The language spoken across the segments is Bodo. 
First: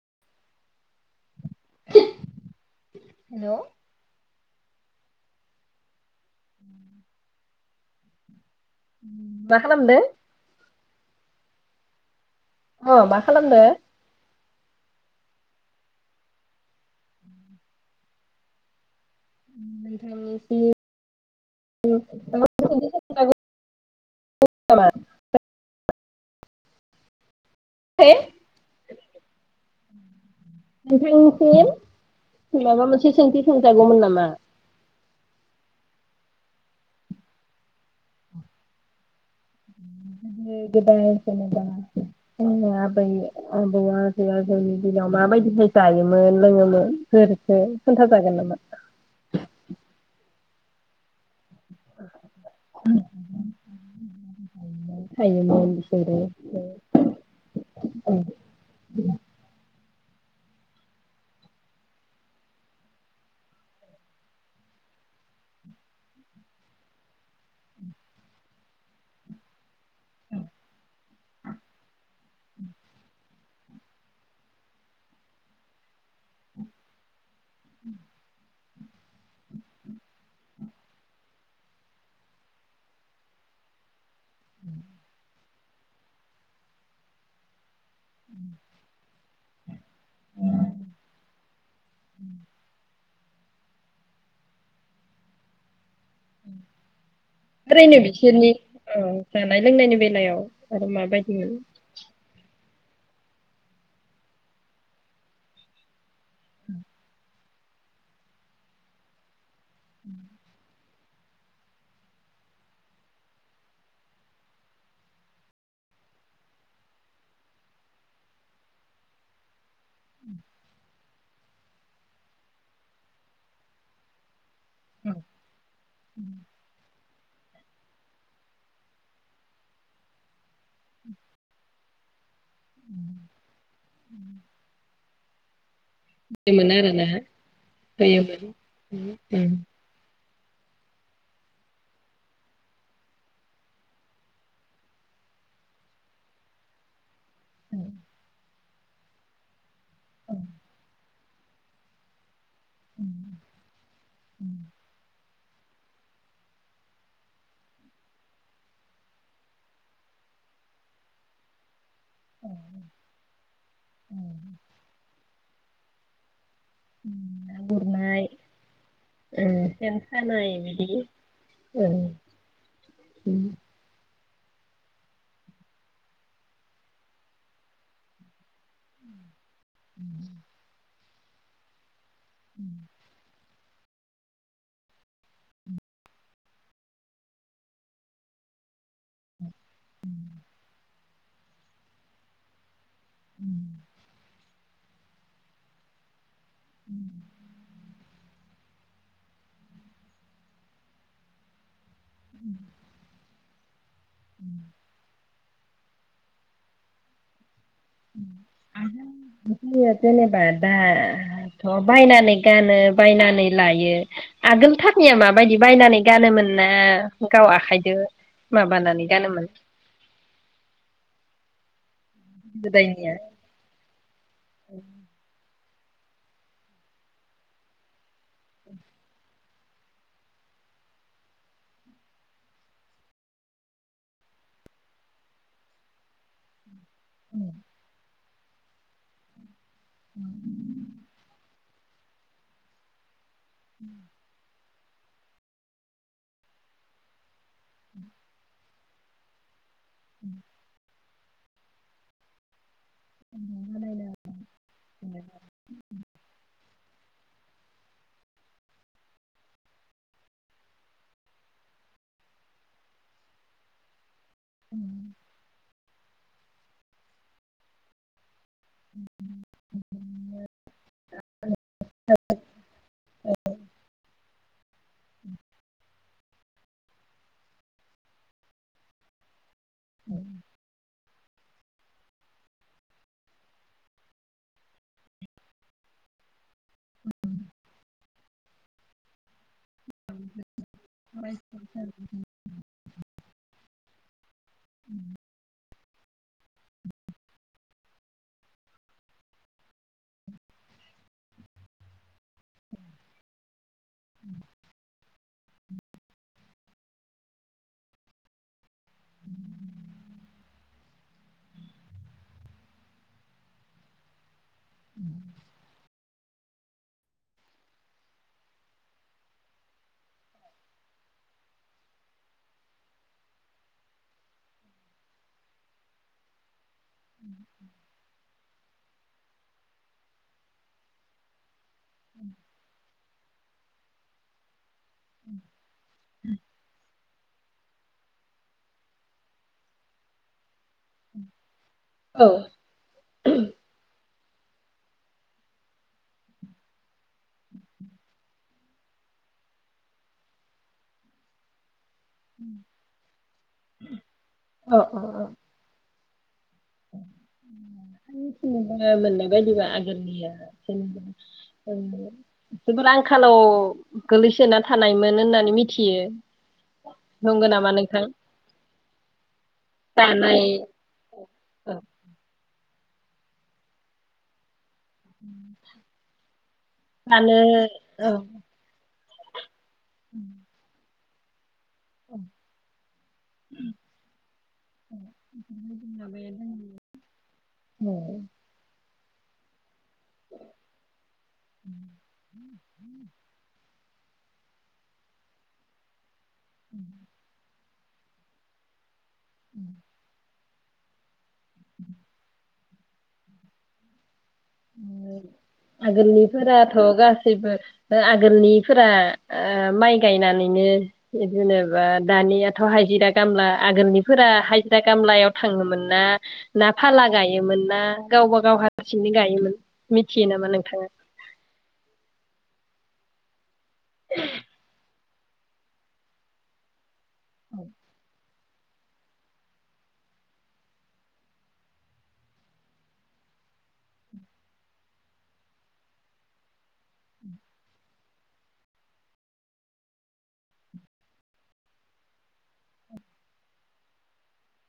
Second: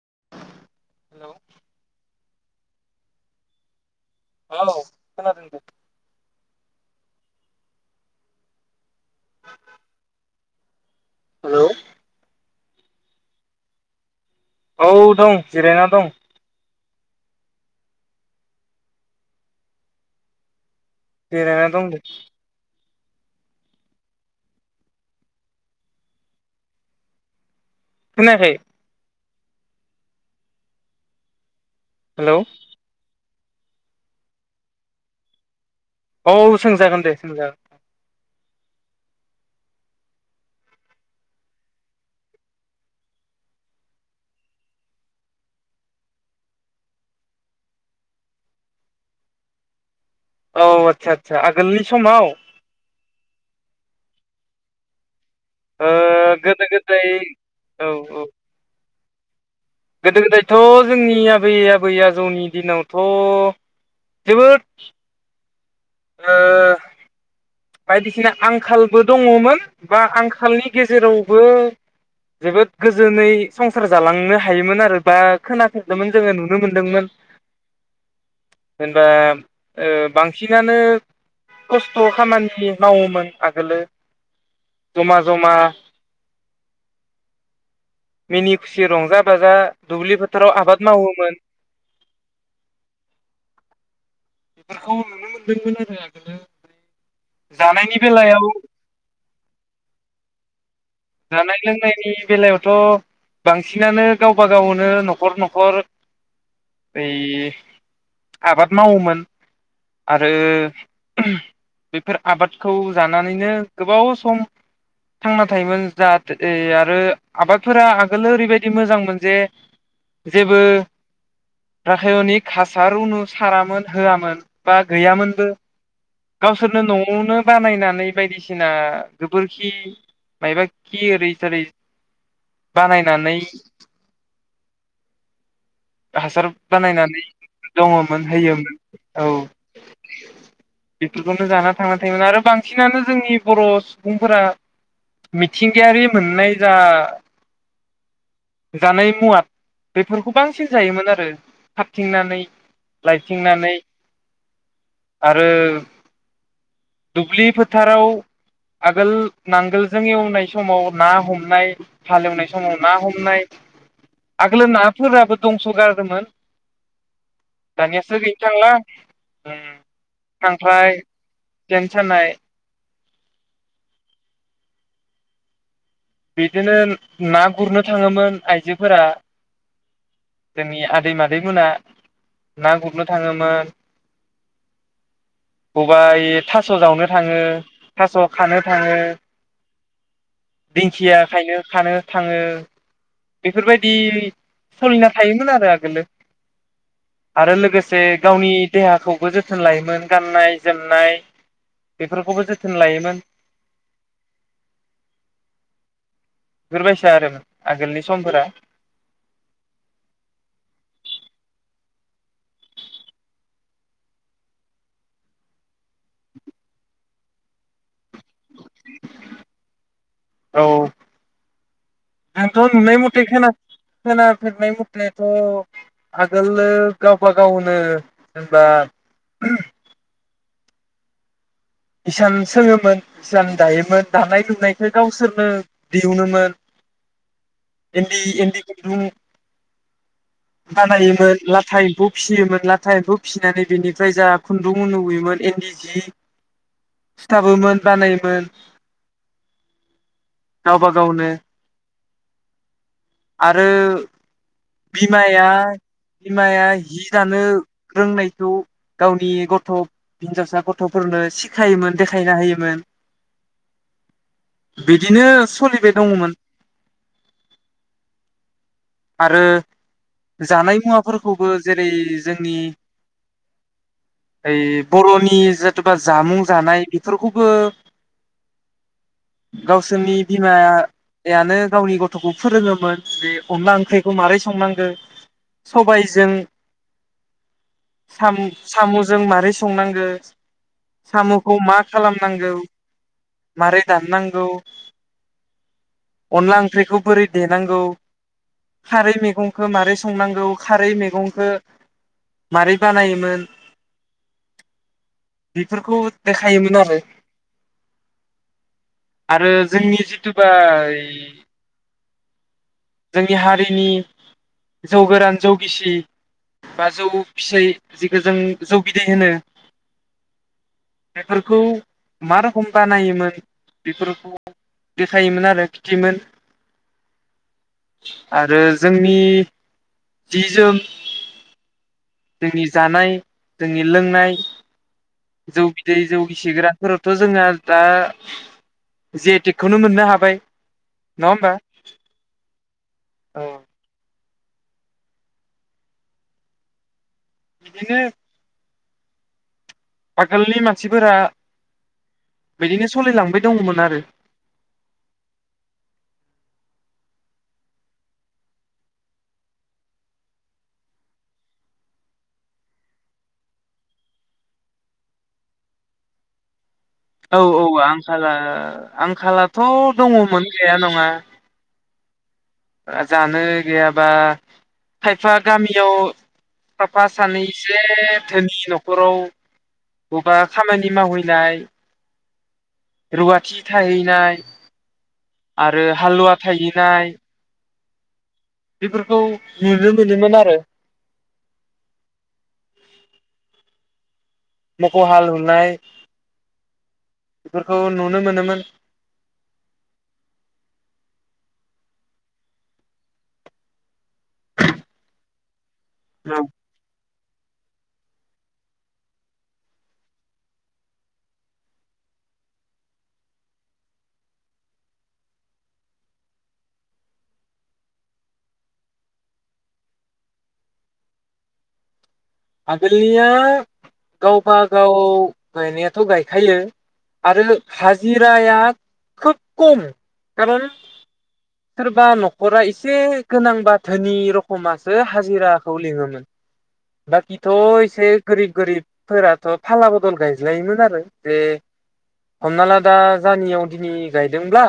[inaudible] हेल' औ खोनादों [unintelligible] [inaudible] मा खालामदो? हेल' अ मा खालामदो? औ दं जिरायना दं। उ नोथांनिसि बेेरायना दं दे [unintelligible] खोनायाखै नोंथांसि हेलौ [unintelligible] माबा मोनसे सोंथि सोंजागौमोन नामा? औ सोंजागोन दे सोंजा गोदो गोदाय जेनबा जोंनि आबै आबौ आजै आजौनि दिनाव माबायदिहाय जायोमोन लोङोमोन फोरखो खोन्था जागोन नामा? औ आतसा आतस [unintelligible] आगोलनि समाव? थायोमोन ओ बिसोरो गोदो गोदाय औ औ [inaudible] गोदो गोदायथ' जोंनि आबै आबै आजौनि दिनावथ' जोबोद ओ बायदिसिना आंखालबो दङमोन बा आंखालनि गेजेरावबो जोबोद गोजोनै संसार जालांनो हायोमोन आरो बा खोनाफेरदोंमोन जोङो नुनो मोनदोंमोन उ जेनबा ओ बांसिनानो खस्थ' खामान थि मावोमोन आगोलो जमा जमा मिनि खुसि रंजा बाजा दुब्लि फोथाराव आबाद मावोमोन। माखौ नुनो मोन्दोंमोन होनो आं ओारैनो बेलायाव बिसोरनि औ जानाय लोंनायनि बेलायाव आरो माबायदिमोन जानाय लोंनायनि बेलायाव थ' बांसिनानो गावबा गावनो न'खर न'खर यै आबाद मावोमोन आरो बेफोर आबादखौ जानानैनो गोबाव सम थांना थायोमोन। जाहाथे आरो आबादफोरा आगोलो ओरैबायदि मोजांमोन जे जेबो राखायनिक हासारुनु सारामोन होआमोन बा गैयामोनबो गावसोरनो न'आवनो बानायनानै बायदिसिना गोबोरखि मायबा खि ओरै थोरै बानायनानै हासार होयोमोन आरोना बानायनानै दङमोन होयोमोन उम औ उम बेफोरखौनो जाना थांनानै थायोमोन आरो बांसिनानो जोंनि बर' सुबुंफोरा मिथ थिंगायारि मोननाय जा उम जानाय मुवा बेफोरखौ बांसिन जायोमोन आरो खाबथिंनानै उम लायथिंनानै उम आरो दुब्लि फोथाराव आगोल नांगोलजों एवनाय समाव ना हमनाय हालेवनाय औ समाव ना हमनाय औ आगोलो नाफोराबो दंस खारदोमोन ना दानियासो गुरनाय गैनो थांला ओ उम सेन सानाय बिदि खांख्राइ सेन सानाय उम बिदिनो ना गुरनो थाङोमोन। आइजोफोरा जोंनि आ आदै मादैै मोना ना गुरनो थाङोमोन। बबा इ थास जावनो थाङो थास खानो थाङो। दिंखिया खायनो खानो थाङो। बेफोरबायदि सोलिना थायोमोन आरो आगोलो। आरो लोगोसे गावनि देहाखौबो जोथोन लायोमोन गाननाय, जोमनाय। बेफोरखौबो जोथोन लायोमोन। उम। बिफोरबायसा आरो मोन। उम आगोल जेनेबा दा थ। बायनानै गानो बायनानै लायो। आगोलथारनिया माबायदि बायनानै गानोमोनना गाव आखाइदो माबानानै गानोमोन। आंथ नुनाय गोदायनिया मथे खोना खोनाफेरनाय मथे थ आगोलो गावबा गावनो जेनबा इसान सोङोमोन इसान दायोमोन दानाय लुनायखौ गावसोरनो दिहुनोमोन। औ। इन्दि खुनदुं। बानायोमोन, लाथा खौ फिसियोमोन लाथा एम्फौ फिसिनानै बेनिफ्राय जा खुन्दुं इन्दि जि सिथाबोमोन बानायोमोन। [inaudible] गावनो आरो बिमाया बिमाया जि जानो रोंनायखौ गावनि गथ' हिनजावसा गथ'फोरनो। सिखायोमोन देखायना होयोमोन बिदिनो स'लिबाय दंङमोन आरो जानाय मुवाफोरखौबो जेरै जोंनि ऐ बर'नि जेथु बा जामुं जानाय बिफोरखौबो गावसोरनि बिमाया यानो गावनि गथ'खौ फोरोङोमोन बे सबायजों सामु साम'जों मारै संनांगो साम'खौ मा खालामनांगौ मारै दाननांगौ अनला ओंख्रिखौ बोरै देनांगौ खारै मेगंखो मारै संनांगौ खारै मैगंखो मारै बानायोमोन बिफोरखौ देखायोमोन आरो। आरो जोंनि जिथुबा जोंनि हारिनि जौ गोरान जौ गिसि बा जौ फिसै जिखो जों जौ बिदै होनो। बेफोरखौ मा र'खोम बानायोमोन बेफोरखौ देखायोमोन आरो खिथियोमोन। आरो जोंनि जि जोम जोंनि जानाय जोंनि लोंनाय जौ बिदै जौ गिसि गोरान फोरावथ' जोंहा दा जिआईटेकखौनो मोननो हाबाय। नङाहोमबा? औ औ। बिदिनो आगोलनि मानसिफोरा बिदिनो सलिलांबाय दङमोन आरो। अ अ अ। [unintelligible] मोननाय बायदिबा आगोलनिया जेनेबा ओ जोबोर आंखालाव गोलैसोना थानायमोन होननानै मिथियो। औ नंगौ औ नामा नोंथां आंखाला आंखालाथ' दानाय दङमोन गैया नङा। औ ओ जानो गैयाबा खायफा गामियाव साफा दानो सानै एसे औ धोनि न' फोराव बबा खामानि मावहै दाहाय रुवाथि थाहैनाय आरो हालुवा थाहैनाय औ। बेफोरखौ नुनो मोनोमोन आरो। [unintelligible] मोखौ हालुनाय [unintelligible] बेफोरखौ नुनो मोनोमोन। उम। [unintelligible] आगनिफोरात गास गासैबो आगोलनिफोरा ओ माइ गायनानैनो जेनेबा दानियाथ' हाजिरा गामला आगोलनिफोरा हाजिरा खामलायाव थाङोमोन ना ना फाला गायोमोन ना गावबा गाव हारसिंङै गायोमोन मिथियो नामा नोंथाङा आगोलनिया गावबा गाव गायनायाथ' गायखायो आरो हाजि हाजिराया खोब खम खारन सोरबा न'खरा एसे गोनां बा धोनि रखमासो हाजिराखौ लिङोमोन बाखिथ' एसे गोरिब गोरिबफोराथ' फाला बदल गायज्लायोमोन आरो जे हमना ला दा जानियाव दिनै गायदोंब्ला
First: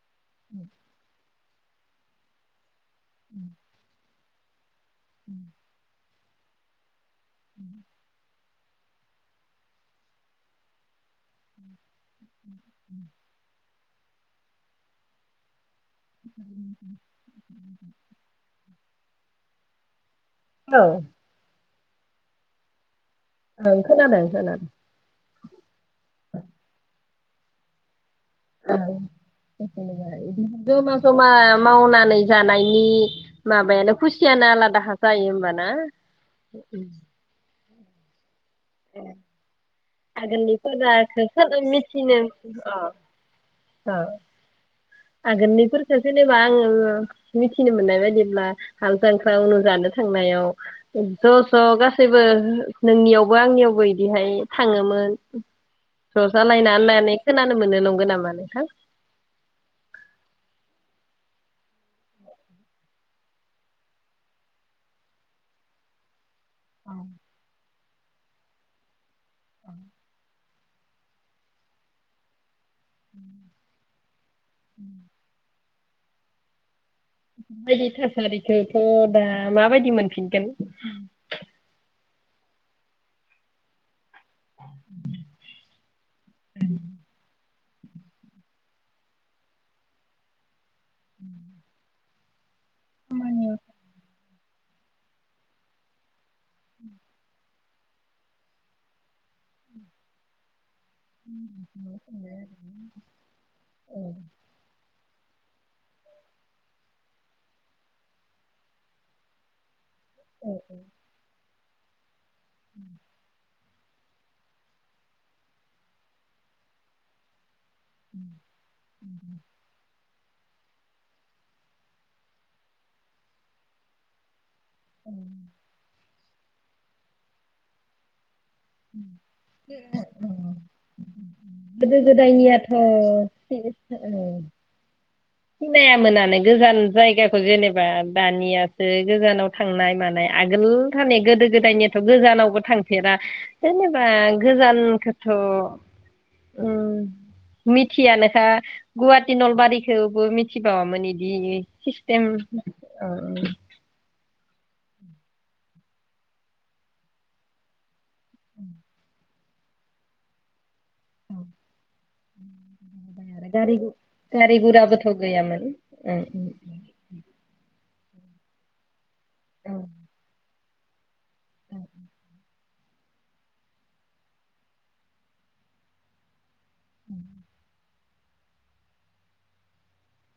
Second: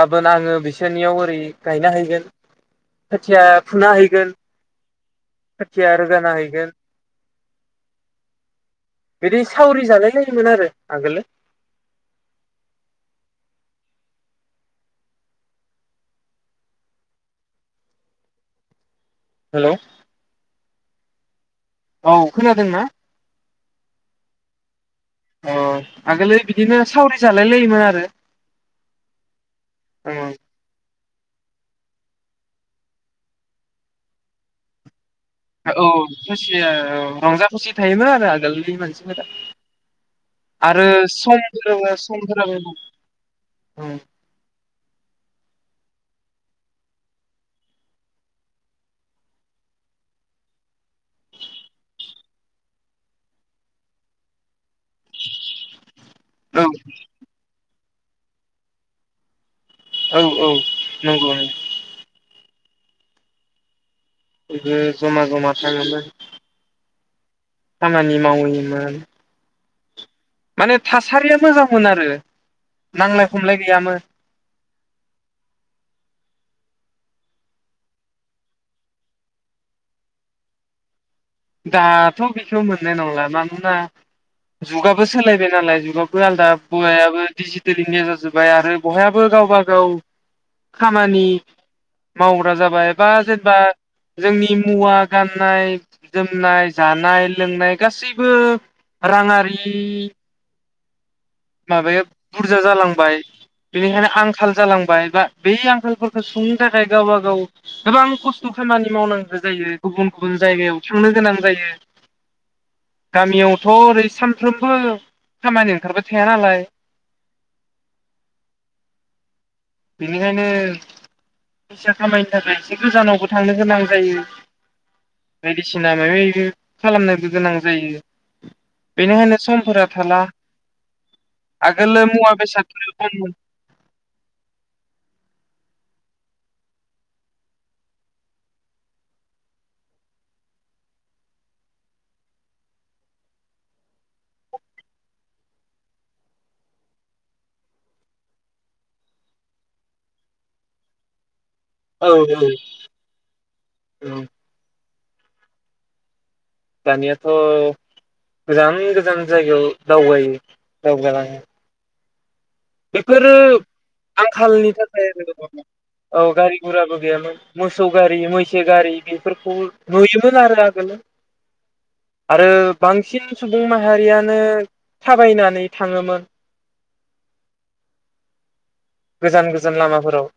गाबोन आङो बिसोरनियाव ओरै गायना हैगोन खोथिया फुना हैगोन खोथिया रोगाना होयो बेल उम बिदि सावरि जालाय लायोमोन आरो आगोलो उम [unintelligible] लौ औ औ खोनादोंना ओं खोनादों खोना अ आगोलो बिदिनो सावरि जालाय लायोमोन आरो ओं जेनेबा इदिनो गोमा जमा मावनानै जानायनि माबायानो खुसियानो आलादा हा औ खुसिया रंजा खुसि थायोमोन आरो आगोल बै मानसि फोरा आरो आगोलनिफोराखो सहायफोराबो समफोराबो ओ आगोलनिफोरखौ जेनेबा आङो मिथिनो मोननाय बायदिब्ला हाल जांख्रा उनाव जानो थांनायाव ज ज गासैबो नोंनियावबो आंनियावबो इदिहाय थाङोमोन ज जालायना होननानै खोना नो मोनो नंगो नामा नोंथां औ औ नंगौ नों गोदो जमा जमा थाङोमोन औ खामानि मावैनि मोन माने थासारिया मोजांमोन आरो नांलाय खमलाय गैयामोन [inaudible] बायदि थासारिखौथ दा माबायदि मोनफिनगोन दाथ बेखौ मोननाय नंला मानोना जुगाबो सोलायबाय नालाय जुगाबो आलदा मुगायाबो डिजिटेलिनि गोजा जाजोब्बाय आरो बयहाबो गावबा गाव खामानि मावो जाबाय बा जेनबा जोंनि मुवा गाननाय जोमनाय जानाय लोंनाय गासैबो राङारि माबाया बुरजा जालांबाय औ बेनिखायनो आंखाल जालांबाय बा बे आंखालफोरखौ सुंनो थाखाय गावबा गाव गोबां खस्थ खामानि मावनांगौ जायो। गुबुन गुबुन औ जायगायाव थांनो गोनां जायो। गामियाव थ' ओरै सानफ्रोमबो खामानि ओंखारबाय थाया नालाय। उम उम उम बेनिखायनो फैसा खामायनो थाखाय एसे गोजानावबो थांनो गोनां जायो। बायदिसिनानो ओइनो खालामनोबो गोनां जायो। बेनिखायनो समफोरा थाला गोदो आगोलो मुवा गोदायनियाथ' बेसादफोरो खममोन। सिनायामोनानो गोजान जायगाखौ जेनेबा दानियासो गोजानाव थांनाय मानाय आगोलथार गोदो गोदायनियाथ गोजानावबो थांफेरा। जेनेबा गोजानखोथ' मिथियानोखा गुवाहाटि, नलबारि थेवबो मिथि बावामोन इदिनि औ सिस्तेम ओ औ दानियाथ' गोजान गोजान जायगायाव दावबायो। दावगालांङो। बेफोरो गारि गारि आंखालनि गुराबोथ' थाखाय गैयामोन औ गारि गुराबो गैयामोन। मोसौ गारि, मैसो गारि, बेफोरखौ नुयोमोन आरो। गोलो औ ओ बांसिन सुबुं माहारियानो थाबायनानै थाङोमोन। उम गोजान गोजान लामाफोराव।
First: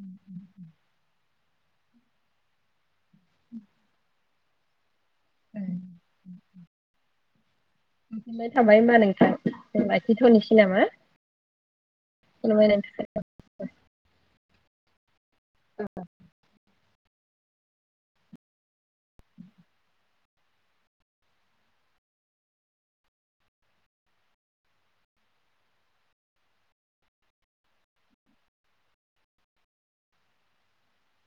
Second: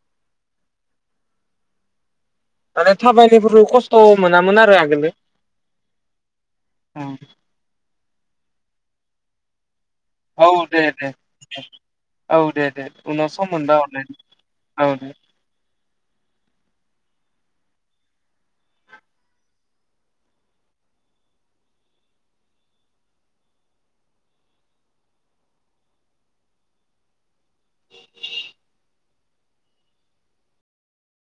उम उम माने थाबायनायफोर खस्थ' मोनामोन आरो आगोलो। ओं ओं [unintelligible] थाबाय होनबा नोंथां। औ लाखिथ'नोसै दे नामा दे दे। औ दे खुलुमबाय दे नोंथां उनाव सम मोनबा हरलाय औ दे। औ। [inaudible]